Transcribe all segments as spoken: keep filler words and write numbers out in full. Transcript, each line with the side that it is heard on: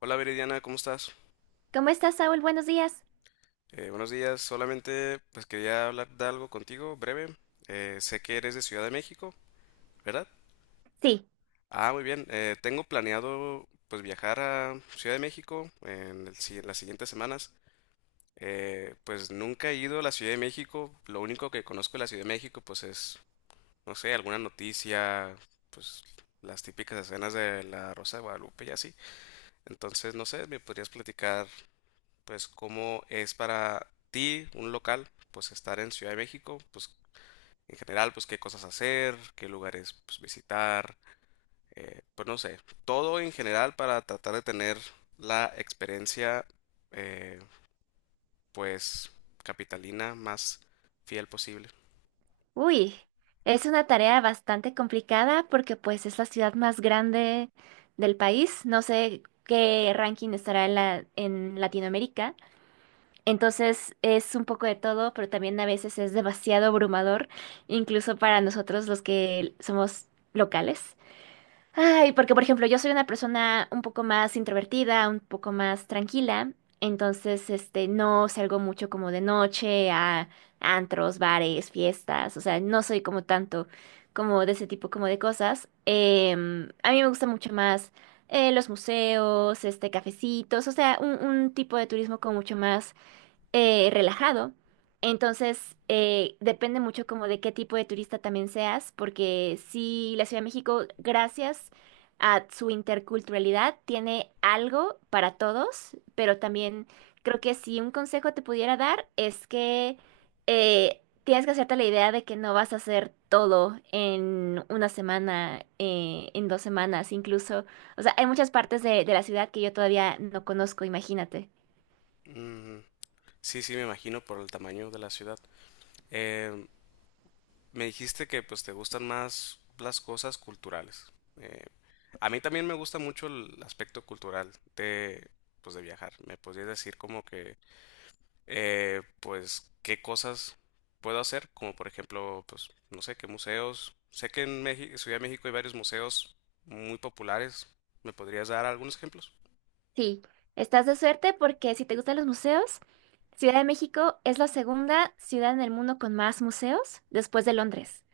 left: Hola Viridiana, ¿cómo estás?
right: ¿Cómo estás, Saúl? Buenos días.
left: Eh, buenos días, solamente pues quería hablar de algo contigo, breve. Eh, sé que eres de Ciudad de México, ¿verdad?
right: Sí,
left: Ah, muy bien. Eh, tengo planeado pues viajar a Ciudad de México en el si- en las siguientes semanas. Eh, pues nunca he ido a la Ciudad de México. Lo único que conozco de la Ciudad de México pues es, no sé, alguna noticia, pues las típicas escenas de la Rosa de Guadalupe y así. Entonces, no sé, ¿me podrías platicar pues cómo es para ti, un local, pues estar en Ciudad de México, pues en general, pues qué cosas hacer, qué lugares pues visitar, eh, pues no sé, todo en general para tratar de tener la experiencia eh, pues capitalina más fiel posible?
right: uy, es una tarea bastante complicada porque pues es la ciudad más grande del país. No sé qué ranking estará en la- en Latinoamérica. Entonces es un poco de todo, pero también a veces es demasiado abrumador, incluso para nosotros los que somos locales. Ay, porque por ejemplo, yo soy una persona un poco más introvertida, un poco más tranquila, entonces este no salgo mucho como de noche a antros, bares, fiestas, o sea, no soy como tanto como de ese tipo como de cosas. Em, a mí me gusta mucho más eh, los museos, este cafecitos, o sea, un, un tipo de turismo como mucho más eh, relajado. Entonces, eh, depende mucho como de qué tipo de turista también seas, porque sí, la Ciudad de México, gracias a su interculturalidad, tiene algo para todos, pero también creo que si un consejo te pudiera dar es que eh, tienes que hacerte la idea de que no vas a hacer todo en una semana, eh, en dos semanas incluso. O sea, hay muchas partes de de la ciudad que yo todavía no conozco, imagínate.
left: Mm, sí, sí, me imagino por el tamaño de la ciudad. Eh, Me dijiste que pues te gustan más las cosas culturales. Eh, A mí también me gusta mucho el aspecto cultural de, pues, de viajar. ¿Me podrías decir como que, eh, pues, qué cosas puedo hacer? Como por ejemplo, pues, no sé, qué museos. Sé que en México, Ciudad de México hay varios museos muy populares. ¿Me podrías dar algunos ejemplos?
right: Sí, estás de suerte porque si te gustan los museos, Ciudad de México es la segunda ciudad en el mundo con más museos después de Londres.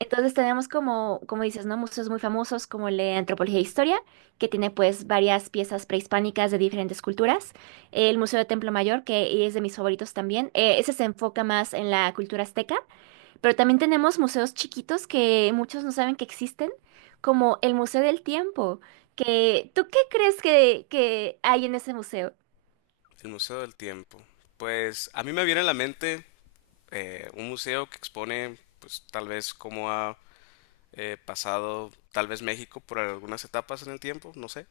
right: Entonces tenemos como, como dices, ¿no? Museos muy famosos como el de Antropología e Historia, que tiene pues varias piezas prehispánicas de diferentes culturas. El Museo de Templo Mayor, que es de mis favoritos también. Eh, ese se enfoca más en la cultura azteca. Pero también tenemos museos chiquitos que muchos no saben que existen, como el Museo del Tiempo, que ¿tú qué crees que, que hay en ese museo?
left: El Museo del Tiempo. Pues a mí me viene a la mente eh, un museo que expone, pues tal vez cómo ha eh, pasado, tal vez México por algunas etapas en el tiempo, no sé.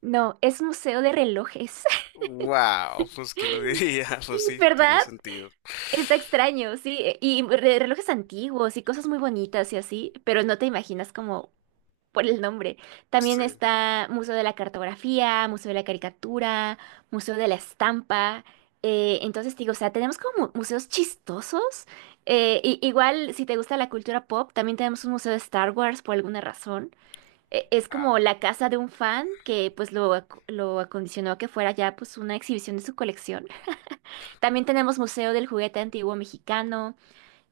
right: No, es museo de relojes,
left: Wow, pues quién lo diría, pues sí, tiene
right: ¿verdad?
left: sentido.
right: Está extraño, sí, y re- relojes antiguos y cosas muy bonitas y así, pero no te imaginas como por el nombre. También
left: Sí.
right: está Museo de la Cartografía, Museo de la Caricatura, Museo de la Estampa. Eh, entonces te digo, o sea, tenemos como mu- museos chistosos. Eh, i- igual, si te gusta la cultura pop, también tenemos un museo de Star Wars por alguna razón. Eh, es
left: Ah,
right: como la casa de un fan que pues lo, ac- lo acondicionó a que fuera ya pues una exhibición de su colección. También tenemos Museo del Juguete Antiguo Mexicano.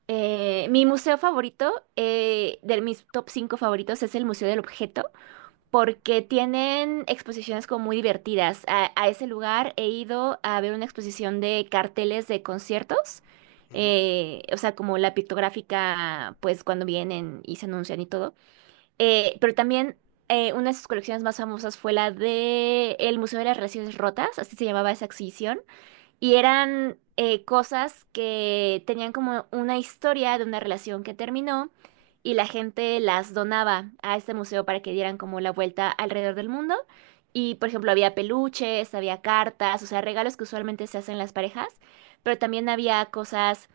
right: Eh, mi museo favorito, eh, de mis top cinco favoritos, es el Museo del Objeto porque tienen exposiciones como muy divertidas. A, a ese lugar he ido a ver una exposición de carteles de conciertos,
left: ujú,
right: eh, o sea, como la pictográfica, pues cuando vienen y se anuncian y todo. Eh, pero también eh, una de sus colecciones más famosas fue la de el Museo de las Relaciones Rotas, así se llamaba esa exhibición. Y eran eh, cosas que tenían como una historia de una relación que terminó y la gente las donaba a este museo para que dieran como la vuelta alrededor del mundo. Y por ejemplo, había peluches, había cartas, o sea, regalos que usualmente se hacen las parejas, pero también había cosas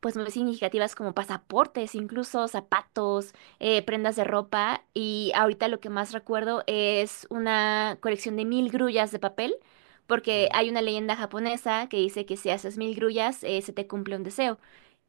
right: pues muy significativas como pasaportes, incluso zapatos, eh, prendas de ropa. Y ahorita lo que más recuerdo es una colección de mil grullas de papel, porque
left: ujú.
right: hay una leyenda japonesa que dice que si haces mil grullas, eh, se te cumple un deseo.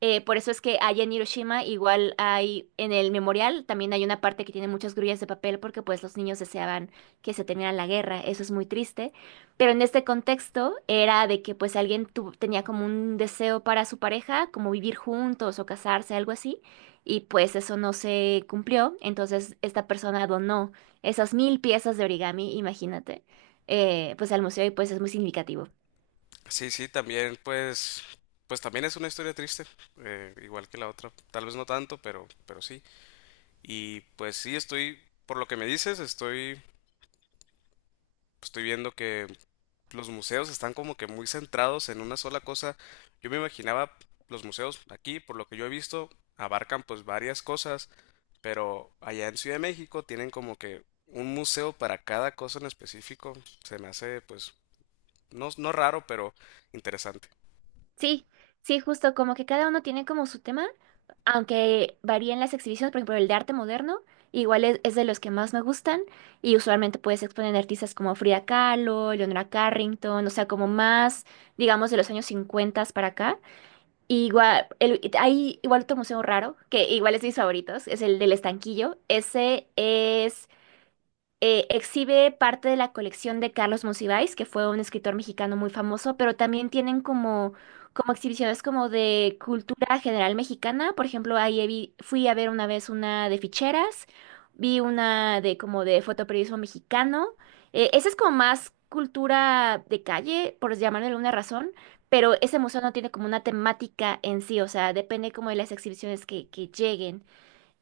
right: Eh, por eso es que allá en Hiroshima igual hay, en el memorial también hay una parte que tiene muchas grullas de papel porque pues los niños deseaban que se terminara la guerra. Eso es muy triste. Pero en este contexto era de que pues alguien tu- tenía como un deseo para su pareja, como vivir juntos o casarse, algo así, y pues eso no se cumplió. Entonces esta persona donó esas mil piezas de origami, imagínate, eh, pues al museo y pues es muy significativo.
left: Sí, sí, también pues pues también es una historia triste, eh, igual que la otra, tal vez no tanto, pero pero sí. Y pues sí estoy, por lo que me dices, estoy, estoy viendo que los museos están como que muy centrados en una sola cosa. Yo me imaginaba los museos aquí, por lo que yo he visto, abarcan pues varias cosas. Pero allá en Ciudad de México tienen como que un museo para cada cosa en específico. Se me hace, pues, no, no raro, pero interesante.
right: Sí, sí, justo como que cada uno tiene como su tema, aunque varían las exhibiciones, por ejemplo, el de arte moderno, igual es, es de los que más me gustan y usualmente puedes exponer artistas como Frida Kahlo, Leonora Carrington, o sea, como más, digamos, de los años cincuenta para acá. Y igual, el- hay igual otro museo raro, que igual es de mis favoritos, es el del Estanquillo. Ese es eh, exhibe parte de la colección de Carlos Monsiváis, que fue un escritor mexicano muy famoso, pero también tienen como, como exhibiciones como de cultura general mexicana. Por ejemplo, ahí vi- fui a ver una vez una de ficheras, vi una de como de fotoperiodismo mexicano. Eh, esa es como más cultura de calle, por llamarlo de alguna razón. Pero ese museo no tiene como una temática en sí, o sea, depende como de las exhibiciones que, que lleguen.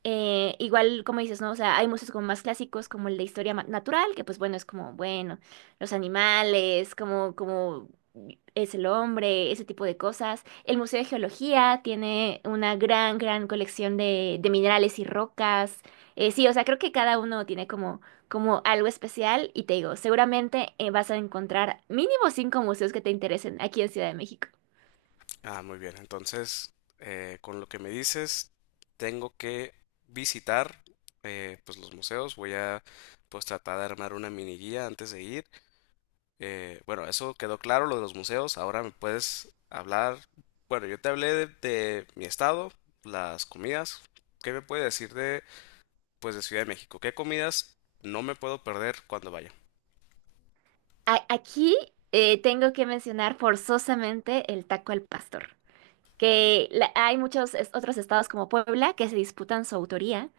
right: Eh, igual, como dices, ¿no? O sea, hay museos como más clásicos, como el de historia ma- natural, que pues bueno, es como, bueno, los animales, como, como es el hombre, ese tipo de cosas. El Museo de Geología tiene una gran, gran colección de, de minerales y rocas. Eh, sí, o sea, creo que cada uno tiene como, como algo especial y te digo, seguramente eh, vas a encontrar mínimo cinco museos que te interesen aquí en Ciudad de México.
left: Ah, muy bien. Entonces, eh, con lo que me dices, tengo que visitar, eh, pues, los museos. Voy a, pues, tratar de armar una mini guía antes de ir. Eh, bueno, eso quedó claro, lo de los museos. Ahora me puedes hablar. Bueno, yo te hablé de, de mi estado, las comidas. ¿Qué me puedes decir pues de Ciudad de México? ¿Qué comidas no me puedo perder cuando vaya?
right: A- aquí eh, tengo que mencionar forzosamente el taco al pastor. Que la- hay muchos es- otros estados como Puebla que se disputan su autoría,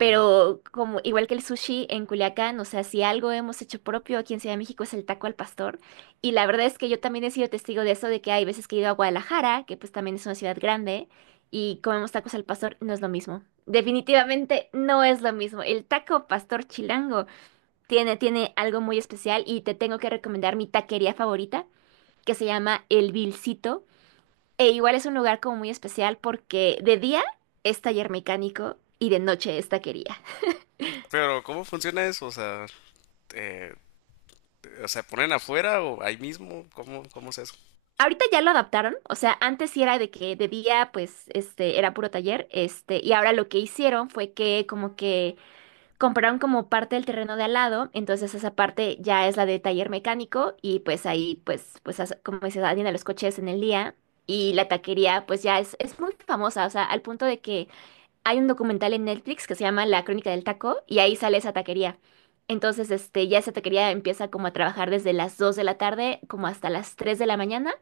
left: Ujú.
right: como igual que el sushi en Culiacán, o sea, si algo hemos hecho propio aquí en Ciudad de México es el taco al pastor, y la verdad es que yo también he sido testigo de eso, de que hay veces que he ido a Guadalajara, que pues también es una ciudad grande, y comemos tacos al pastor, no es lo mismo. Definitivamente no es lo mismo. El taco pastor chilango tiene, tiene algo muy especial y te tengo que recomendar mi taquería favorita, que se llama El Vilcito e igual es un lugar como muy especial porque de día es taller mecánico y de noche es taquería.
left: Pero ¿cómo funciona eso? O sea, eh, o sea, ¿ponen afuera o ahí mismo? ¿Cómo, cómo es eso?
right: Ahorita ya lo adaptaron, o sea, antes sí era de que de día pues este era puro taller, este, y ahora lo que hicieron fue que como que compraron como parte del terreno de al lado, entonces esa parte ya es la de taller mecánico y pues ahí pues pues as- como se atienden los coches en el día y la taquería pues ya es es muy famosa, o sea, al punto de que hay un documental en Netflix que se llama La Crónica del Taco y ahí sale esa taquería. Entonces, este, ya esa taquería empieza como a trabajar desde las dos de la tarde como hasta las tres de la mañana,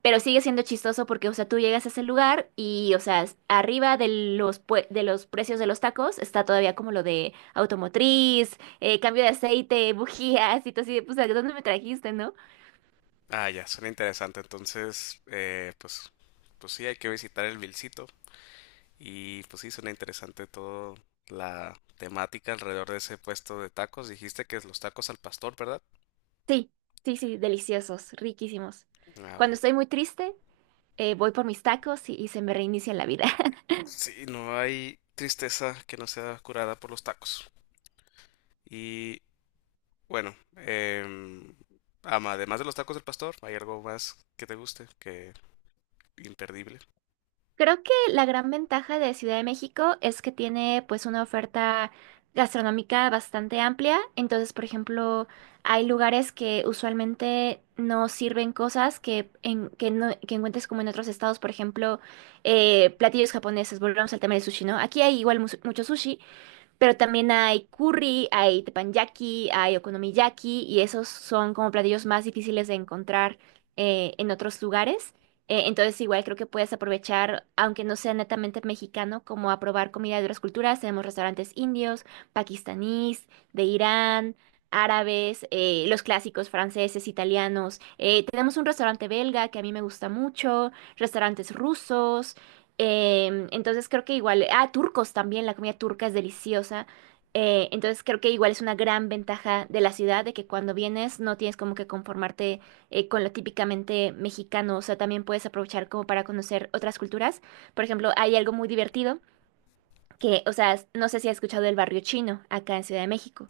right: pero sigue siendo chistoso porque, o sea, tú llegas a ese lugar y, o sea, s- arriba de los, pue- de los precios de los tacos está todavía como lo de automotriz, eh, cambio de aceite, bujías y todo así, de, pues, ¿a dónde me trajiste, no?
left: Ah, ya, suena interesante. Entonces, eh, pues, pues sí, hay que visitar el Vilcito. Y pues sí, suena interesante todo la temática alrededor de ese puesto de tacos. Dijiste que es los tacos al pastor, ¿verdad?
right: Sí, sí, sí, deliciosos, riquísimos.
left: Ah,
right: Cuando
left: ok.
right: estoy muy triste, eh, voy por mis tacos y, y se me reinicia la vida.
left: Sí, no hay tristeza que no sea curada por los tacos. Y bueno, em, ama- además de los tacos del pastor, ¿hay algo más que te guste? Que imperdible.
right: Creo que la gran ventaja de Ciudad de México es que tiene pues una oferta gastronómica bastante amplia. Entonces, por ejemplo, hay lugares que usualmente no sirven cosas que, en- que, no- que encuentres como en otros estados, por ejemplo, eh, platillos japoneses. Volvemos al tema del sushi, ¿no? Aquí hay igual mus- mucho sushi, pero también hay curry, hay teppanyaki, hay okonomiyaki y esos son como platillos más difíciles de encontrar eh, en otros lugares. Eh, entonces igual creo que puedes aprovechar, aunque no sea netamente mexicano, como a probar comida de otras culturas. Tenemos restaurantes indios, pakistaníes, de Irán, árabes, eh, los clásicos franceses, italianos. Eh, tenemos un restaurante belga que a mí me gusta mucho, restaurantes rusos. Em, entonces creo que igual, ah, turcos también, la comida turca es deliciosa. Eh, entonces creo que igual es una gran ventaja de la ciudad, de que cuando vienes no tienes como que conformarte eh, con lo típicamente mexicano, o sea, también puedes aprovechar como para conocer otras culturas. Por ejemplo, hay algo muy divertido que, o sea, no sé si has escuchado del barrio chino acá en Ciudad de México.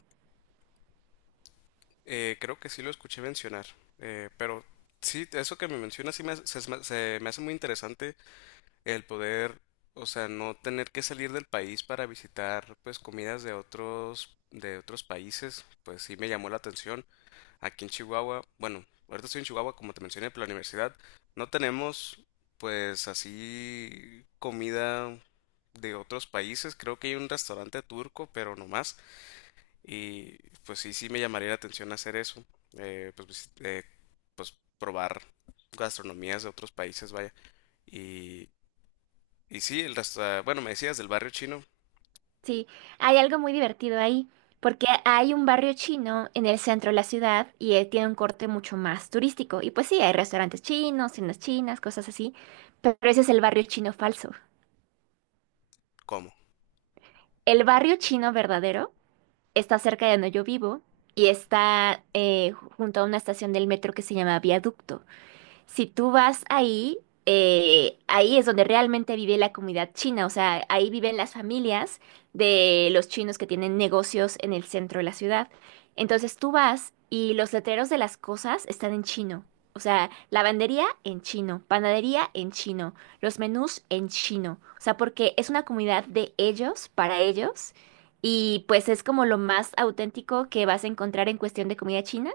left: Eh, creo que sí lo escuché mencionar, eh, pero sí, eso que me mencionas sí me, hace- se, me se me hace muy interesante el poder, o sea, no tener que salir del país para visitar pues comidas de otros, de otros países, pues sí me llamó la atención. Aquí en Chihuahua, bueno, ahorita estoy en Chihuahua, como te mencioné, por la universidad. No tenemos, pues, así comida de otros países. Creo que hay un restaurante turco, pero no más. Y pues sí, sí me llamaría la atención hacer eso. Eh, pues, vis- eh, pues probar gastronomías de otros países, vaya. Y, y sí, el restaurante, bueno, me decías del barrio chino,
right: Sí, hay algo muy divertido ahí, porque hay un barrio chino en el centro de la ciudad y eh, tiene un corte mucho más turístico. Y pues sí, hay restaurantes chinos, tiendas chinas, cosas así, pero ese es el barrio chino falso.
left: ¿cómo?
right: El barrio chino verdadero está cerca de donde yo vivo y está eh, junto a una estación del metro que se llama Viaducto. Si tú vas ahí, eh, ahí es donde realmente vive la comunidad china, o sea, ahí viven las familias de los chinos que tienen negocios en el centro de la ciudad. Entonces tú vas y los letreros de las cosas están en chino. O sea, lavandería en chino, panadería en chino, los menús en chino. O sea, porque es una comunidad de ellos, para ellos, y pues es como lo más auténtico que vas a encontrar en cuestión de comida china.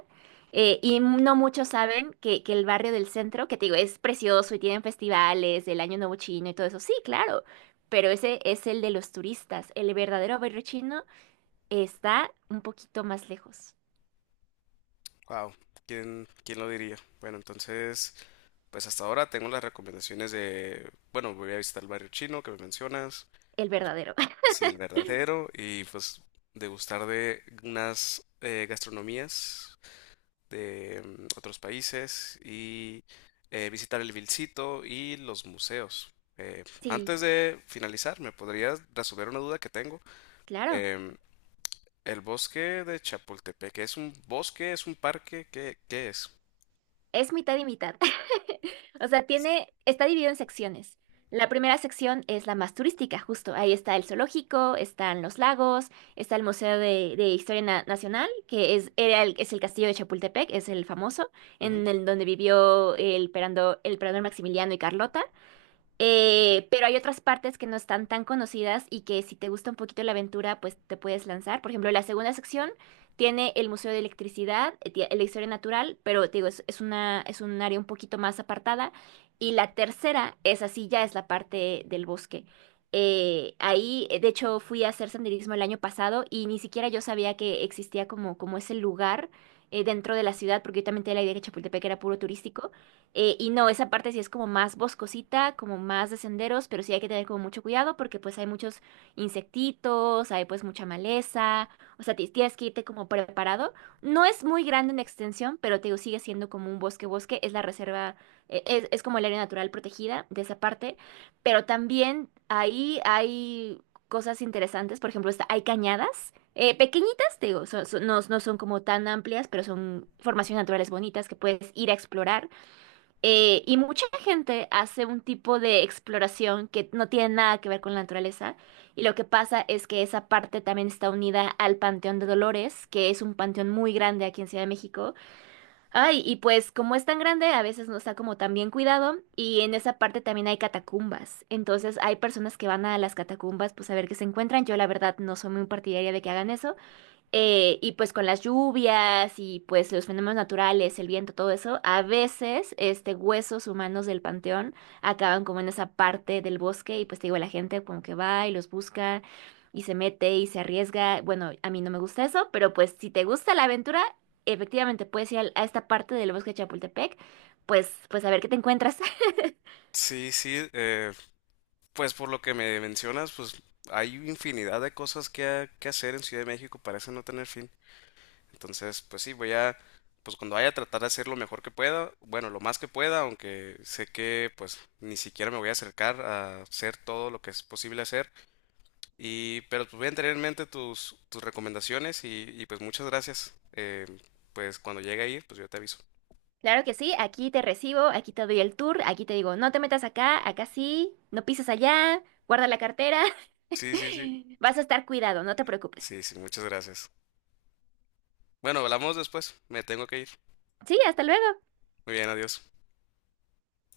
right: Eh, y no muchos saben que, que el barrio del centro, que te digo, es precioso y tienen festivales, el Año Nuevo Chino y todo eso. Sí, claro, pero ese es el de los turistas. El verdadero barrio chino está un poquito más lejos.
left: Wow, ¿quién, quién lo diría? Bueno, entonces... Pues hasta ahora tengo las recomendaciones de, bueno, voy a visitar el barrio chino que me mencionas,
right: El verdadero.
left: sí, el verdadero, y pues degustar de unas eh, gastronomías de mm, otros países y eh, visitar el Vilcito y los museos. Eh,
right: Sí,
left: antes de finalizar, ¿me podrías resolver una duda que tengo?
right: claro.
left: Em, el bosque de Chapultepec, ¿es un bosque? ¿Es un parque? ¿Qué, qué es?
right: Es mitad y mitad. O sea, tiene, está dividido en secciones. La primera sección es la más turística, justo. Ahí está el zoológico, están los lagos, está el Museo de, de Historia Na- Nacional, que es, era el, es el castillo de Chapultepec, es el famoso,
left: Ujú.
right: en el donde vivió el, perando- el emperador Maximiliano y Carlota. Eh, pero hay otras partes que no están tan conocidas y que si te gusta un poquito la aventura, pues te puedes lanzar. Por ejemplo, la segunda sección tiene el Museo de Electricidad, eh, tie- la historia natural, pero te digo, es, es una, es un área un poquito más apartada. Y la tercera es así, ya es la parte del bosque. Eh, ahí, eh, de hecho, fui a hacer senderismo el año pasado y ni siquiera yo sabía que existía como, como ese lugar eh, dentro de la ciudad, porque yo también tenía la idea que Chapultepec era puro turístico. Eh, y no, esa parte sí es como más boscosita, como más de senderos, pero sí hay que tener como mucho cuidado porque pues hay muchos insectitos, hay pues mucha maleza, o sea, ti- tienes que irte como preparado. No es muy grande en extensión, pero te digo, sigue siendo como un bosque bosque, es la reserva, eh, es, es como el área natural protegida de esa parte, pero también ahí hay cosas interesantes, por ejemplo, está- hay cañadas. eh, pequeñitas, te digo, son- son- no, no son como tan amplias, pero son formaciones naturales bonitas que puedes ir a explorar. Eh, y mucha gente hace un tipo de exploración que no tiene nada que ver con la naturaleza. Y lo que pasa es que esa parte también está unida al Panteón de Dolores, que es un panteón muy grande aquí en Ciudad de México. Ay, y pues como es tan grande, a veces no está como tan bien cuidado. Y en esa parte también hay catacumbas. Entonces hay personas que van a las catacumbas pues a ver qué se encuentran. Yo la verdad no soy muy partidaria de que hagan eso. Eh, y pues con las lluvias y pues los fenómenos naturales, el viento, todo eso, a veces este huesos humanos del panteón acaban como en esa parte del bosque y pues te digo, la gente como que va y los busca y se mete y se arriesga. Bueno, a mí no me gusta eso, pero pues si te gusta la aventura, efectivamente puedes ir al- a esta parte del bosque de Chapultepec, pues pues a ver qué te encuentras.
left: Sí, sí, eh, pues por lo que me mencionas, pues hay infinidad de cosas que, ha- que hacer en Ciudad de México, parece no tener fin. Entonces, pues sí, voy a, pues cuando vaya, a tratar de hacer lo mejor que pueda, bueno, lo más que pueda, aunque sé que pues ni siquiera me voy a acercar a hacer todo lo que es posible hacer. Y, pero pues voy a tener en mente tus, tus recomendaciones y, y, pues muchas gracias. Eh, pues cuando llegue a ir, pues yo te aviso.
right: Claro que sí, aquí te recibo, aquí te doy el tour, aquí te digo, no te metas acá, acá sí, no pises allá, guarda la cartera.
left: Sí, sí, sí.
right: Vas a estar cuidado, no te preocupes.
left: Sí, sí, muchas gracias. Bueno, hablamos después. Me tengo que ir.
right: Sí, hasta luego.
left: Muy bien, adiós.